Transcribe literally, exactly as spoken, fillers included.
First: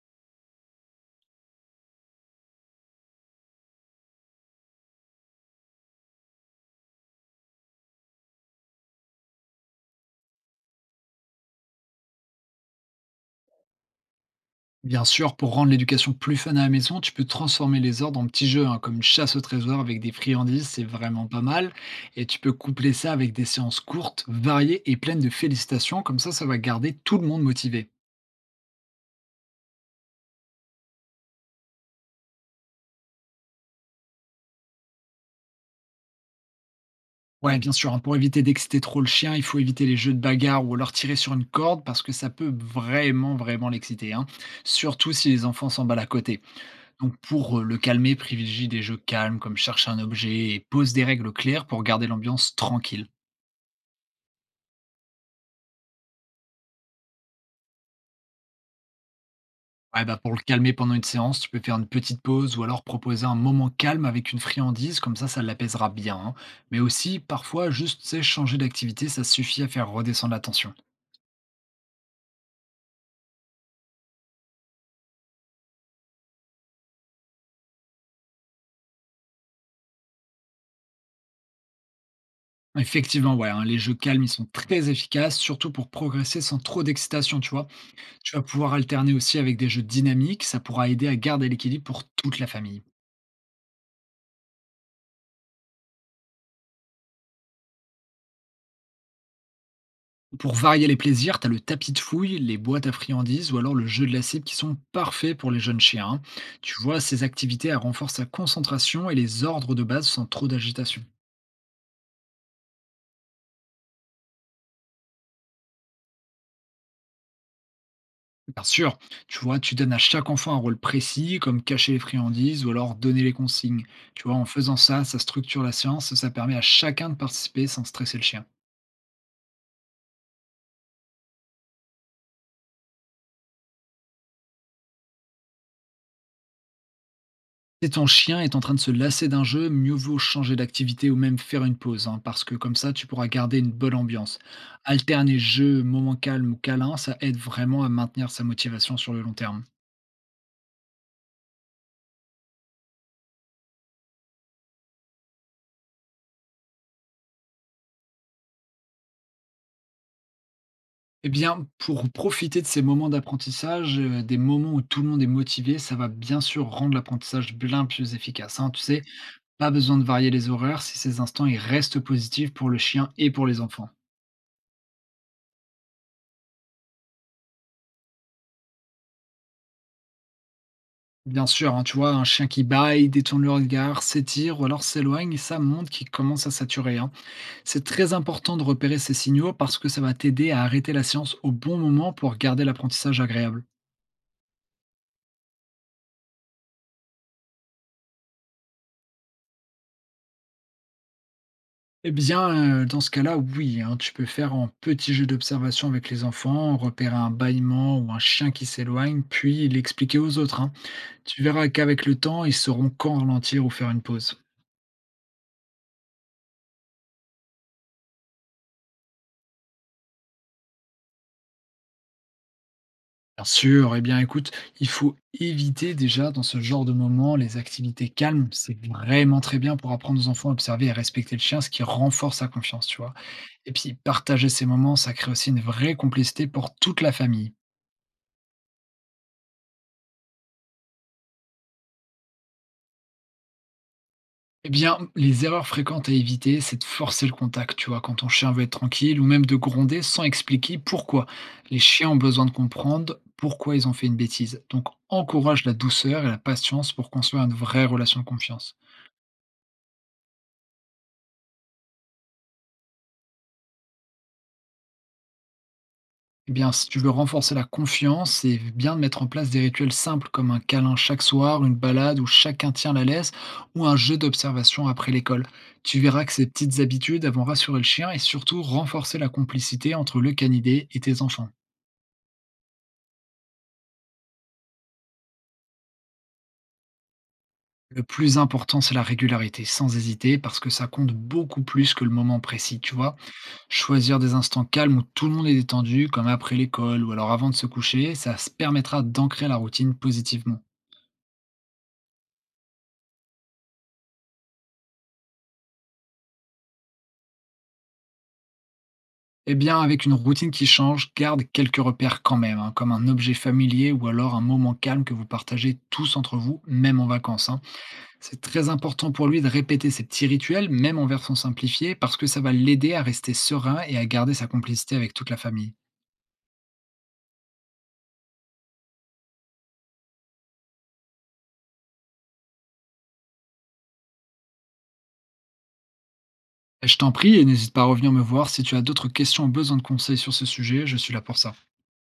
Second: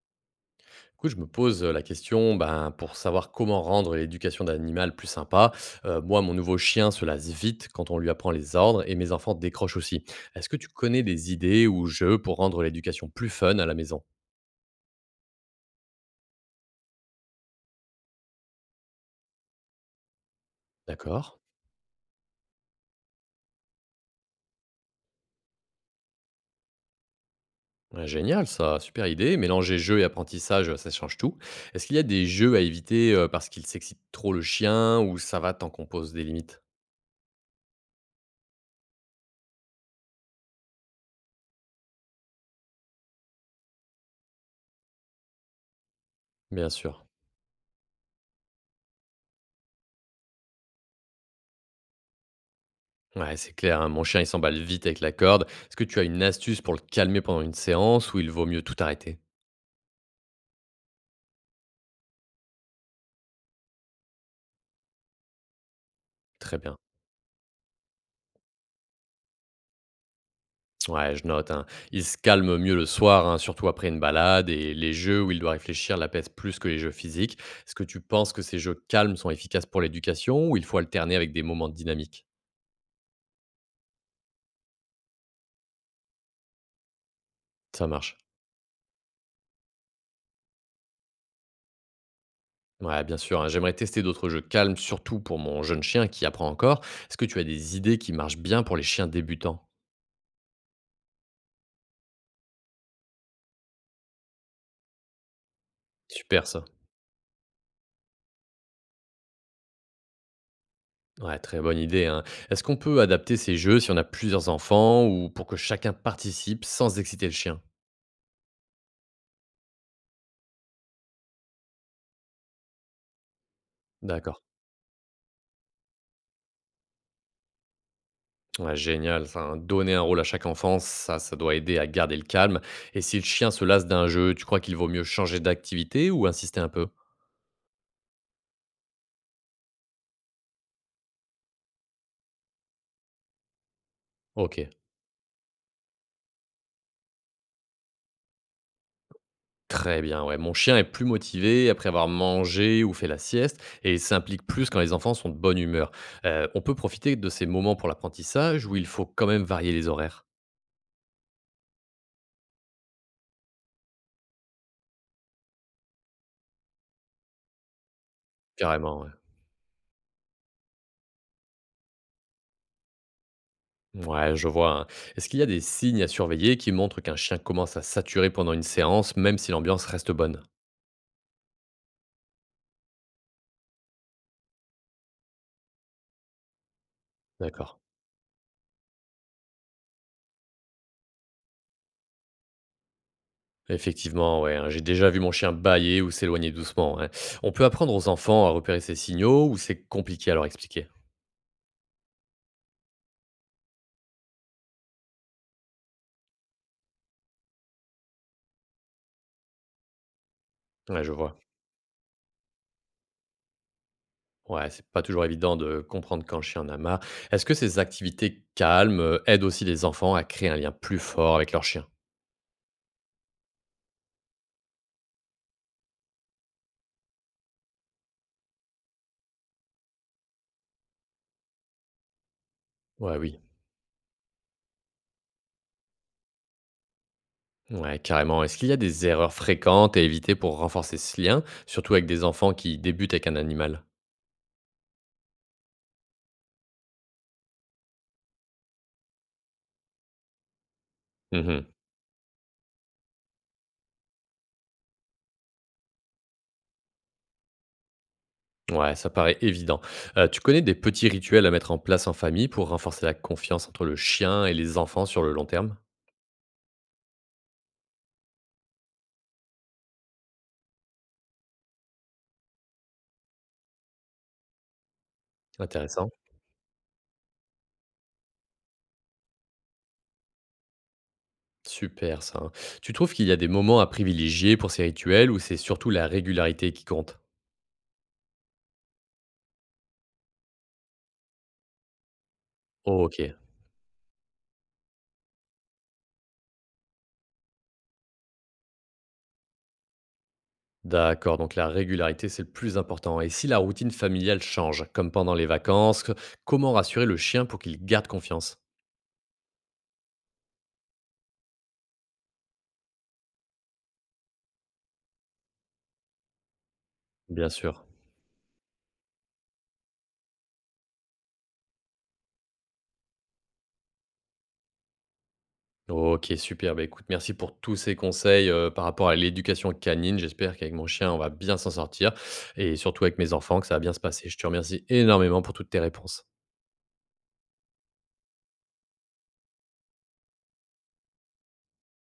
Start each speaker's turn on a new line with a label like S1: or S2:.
S1: Du coup, je me pose, heu, la question, ben, pour savoir comment rendre l'éducation d'animal plus sympa. Heu, moi, mon nouveau chien se lasse vite quand on lui apprend les ordres et mes enfants décrochent aussi. Est-ce que tu connais des idées ou jeux pour rendre l'éducation plus fun à la maison?
S2: Bien sûr, pour rendre l'éducation plus fun à la maison, tu peux transformer les ordres en petits jeux, hein, comme chasse au trésor avec des friandises, c'est vraiment
S1: D'accord.
S2: pas mal. Et tu peux coupler ça avec des séances courtes, variées et pleines de félicitations, comme ça, ça va garder tout le monde motivé.
S1: Ouais, génial ça, super idée. Mélanger jeux et apprentissage, ça change tout. Est-ce qu'il y a des jeux à éviter, heu, parce qu'ils s'excitent trop le chien ou ça va tant qu'on pose des limites?
S2: Ouais, ouais, bien sûr, hein, pour éviter d'exciter trop le chien, il faut éviter les jeux de bagarre ou alors tirer sur une corde parce que ça peut vraiment, vraiment l'exciter, hein, surtout si les enfants s'emballent à côté.
S1: Bien sûr.
S2: Donc pour euh, le calmer, privilégie des jeux calmes comme cherche un objet et pose des règles claires pour garder l'ambiance tranquille.
S1: Ouais, c'est clair, hein, mon chien, il s'emballe vite avec la corde. Est-ce que tu as une astuce pour le calmer pendant une séance ou il vaut mieux tout arrêter?
S2: Ouais, bah, pour le calmer pendant une séance, tu peux faire une petite pause ou alors proposer un moment calme avec une friandise, comme ça, ça l'apaisera bien, hein.
S1: Très bien.
S2: Mais aussi, parfois, juste tu sais, changer d'activité, ça suffit à faire redescendre la tension.
S1: Ouais, je note, hein. Il se calme mieux le soir, hein, surtout après une balade, et les jeux où il doit réfléchir l'apaisent plus que les jeux physiques. Est-ce que tu penses que ces jeux calmes sont efficaces pour l'éducation ou il faut alterner avec des moments dynamiques?
S2: Effectivement, ouais, hein, les jeux calmes, ils sont très efficaces, surtout pour progresser sans trop d'excitation, tu vois.
S1: Ça marche.
S2: Tu vas pouvoir alterner aussi avec des jeux dynamiques, ça pourra aider à garder l'équilibre pour toute la famille.
S1: Ouais, bien sûr, hein. J'aimerais tester d'autres jeux calmes, surtout pour mon jeune chien qui apprend encore. Est-ce que tu as des idées qui marchent bien pour les chiens débutants?
S2: Pour varier les plaisirs, t'as le tapis de fouille, les boîtes à friandises ou alors le jeu de la cible qui sont parfaits pour les jeunes chiens, hein.
S1: Super ça.
S2: Tu vois, ces activités elles renforcent la concentration et les ordres de base sans trop d'agitation.
S1: Ouais, très bonne idée, hein. Est-ce qu'on peut adapter ces jeux si on a plusieurs enfants ou pour que chacun participe sans exciter le chien?
S2: Bien sûr, tu vois, tu donnes à chaque enfant un rôle précis, comme cacher les friandises ou alors donner les consignes. Tu vois,
S1: D'accord.
S2: en faisant ça, ça structure la séance et ça permet à chacun de participer sans stresser le chien.
S1: Ouais, génial. Enfin, donner un rôle à chaque enfant, ça, ça doit aider à garder le calme. Et si le chien se lasse d'un jeu, tu crois qu'il vaut mieux changer d'activité ou insister un peu?
S2: Si ton chien est en train de se lasser d'un jeu, mieux vaut changer d'activité ou même faire une pause, hein, parce que comme ça, tu pourras garder une bonne ambiance.
S1: Ok,
S2: Alterner jeu, moment calme ou câlin, ça aide vraiment à maintenir sa motivation sur le long terme.
S1: très bien. Ouais, mon chien est plus motivé après avoir mangé ou fait la sieste et il s'implique plus quand les enfants sont de bonne humeur. Euh, on peut profiter de ces moments pour l'apprentissage où il faut quand même varier les horaires.
S2: Eh bien, pour profiter de ces moments d'apprentissage, euh, des moments où tout le monde est motivé, ça va bien sûr rendre l'apprentissage bien plus efficace, hein, tu sais,
S1: Carrément. Ouais.
S2: pas besoin de varier les horaires si ces instants ils restent positifs pour le chien et pour les enfants.
S1: Ouais, je vois, hein. Est-ce qu'il y a des signes à surveiller qui montrent qu'un chien commence à saturer pendant une séance, même si l'ambiance reste bonne?
S2: Bien sûr, hein, tu vois, un chien qui bâille, détourne le regard, s'étire ou alors s'éloigne, ça montre qu'il commence à saturer, hein.
S1: D'accord.
S2: C'est très important de repérer ces signaux parce que ça va t'aider à arrêter la séance au bon moment pour garder l'apprentissage agréable.
S1: Effectivement, ouais, hein, j'ai déjà vu mon chien bâiller ou s'éloigner doucement, hein. On peut apprendre aux enfants à repérer ces signaux ou c'est compliqué à leur expliquer?
S2: Eh bien, euh, dans ce cas-là, oui, hein, tu peux faire un petit jeu d'observation avec les enfants, repérer un bâillement ou un chien qui s'éloigne, puis l'expliquer aux autres, hein.
S1: Ouais, je vois.
S2: Tu verras qu'avec le temps, ils sauront quand ralentir ou faire une pause.
S1: Ouais, c'est pas toujours évident de comprendre quand le chien en a marre. Est-ce que ces activités calmes euh, aident aussi les enfants à créer un lien plus fort avec leur chien?
S2: Bien sûr, eh bien écoute, il faut éviter déjà dans ce genre de moment les activités calmes. C'est vraiment très bien pour apprendre aux enfants à observer et respecter le chien, ce qui renforce sa confiance, tu vois.
S1: Ouais, oui.
S2: Et puis partager ces moments, ça crée aussi une vraie complicité pour toute la famille.
S1: Ouais, carrément. Est-ce qu'il y a des erreurs fréquentes à éviter pour renforcer ce lien, surtout avec des enfants qui débutent avec un animal?
S2: Eh bien, les erreurs fréquentes à éviter, c'est de forcer le contact, tu vois, quand ton chien veut être tranquille, ou même de gronder sans expliquer pourquoi.
S1: Mhm.
S2: Les chiens ont besoin de comprendre pourquoi ils ont fait une bêtise. Donc encourage la douceur et la patience pour construire une vraie relation de confiance.
S1: Ouais, ça paraît évident. Euh, tu connais des petits rituels à mettre en place en famille pour renforcer la confiance entre le chien et les enfants sur le long terme?
S2: Eh bien, si tu veux renforcer la confiance, c'est bien de mettre en place des rituels simples comme un câlin chaque soir, une balade où chacun tient la laisse ou un jeu d'observation après l'école. Tu
S1: Intéressant.
S2: verras que ces petites habitudes vont rassurer le chien et surtout renforcer la complicité entre le canidé et tes enfants.
S1: Super ça, hein. Tu trouves qu'il y a des moments à privilégier pour ces rituels ou c'est surtout la régularité qui compte?
S2: Le plus important, c'est la régularité, sans hésiter, parce que ça compte beaucoup plus que le moment précis, tu vois.
S1: Ok,
S2: Choisir des instants calmes où tout le monde est détendu, comme après l'école ou alors avant de se coucher, ça se permettra d'ancrer la routine positivement.
S1: d'accord. Donc la régularité, c'est le plus important. Et si la routine familiale change, comme pendant les vacances, comment rassurer le chien pour qu'il garde confiance?
S2: Eh bien, avec une routine qui change, garde quelques repères quand même, hein, comme un objet familier ou alors un moment calme que vous partagez tous entre vous, même en vacances,
S1: Bien
S2: hein.
S1: sûr.
S2: C'est très important pour lui de répéter ces petits rituels, même en version simplifiée, parce que ça va l'aider à rester serein et à garder sa complicité avec toute la famille.
S1: OK, super. Bah, écoute, merci pour tous ces conseils, heu, par rapport à l'éducation canine. J'espère qu'avec mon chien, on va bien s'en sortir et surtout avec mes enfants, que ça va bien se passer. Je te remercie énormément pour toutes tes réponses.
S2: Eh, je t'en prie et n'hésite pas à revenir me voir si tu as d'autres questions ou besoin de conseils sur ce sujet, je suis là pour ça.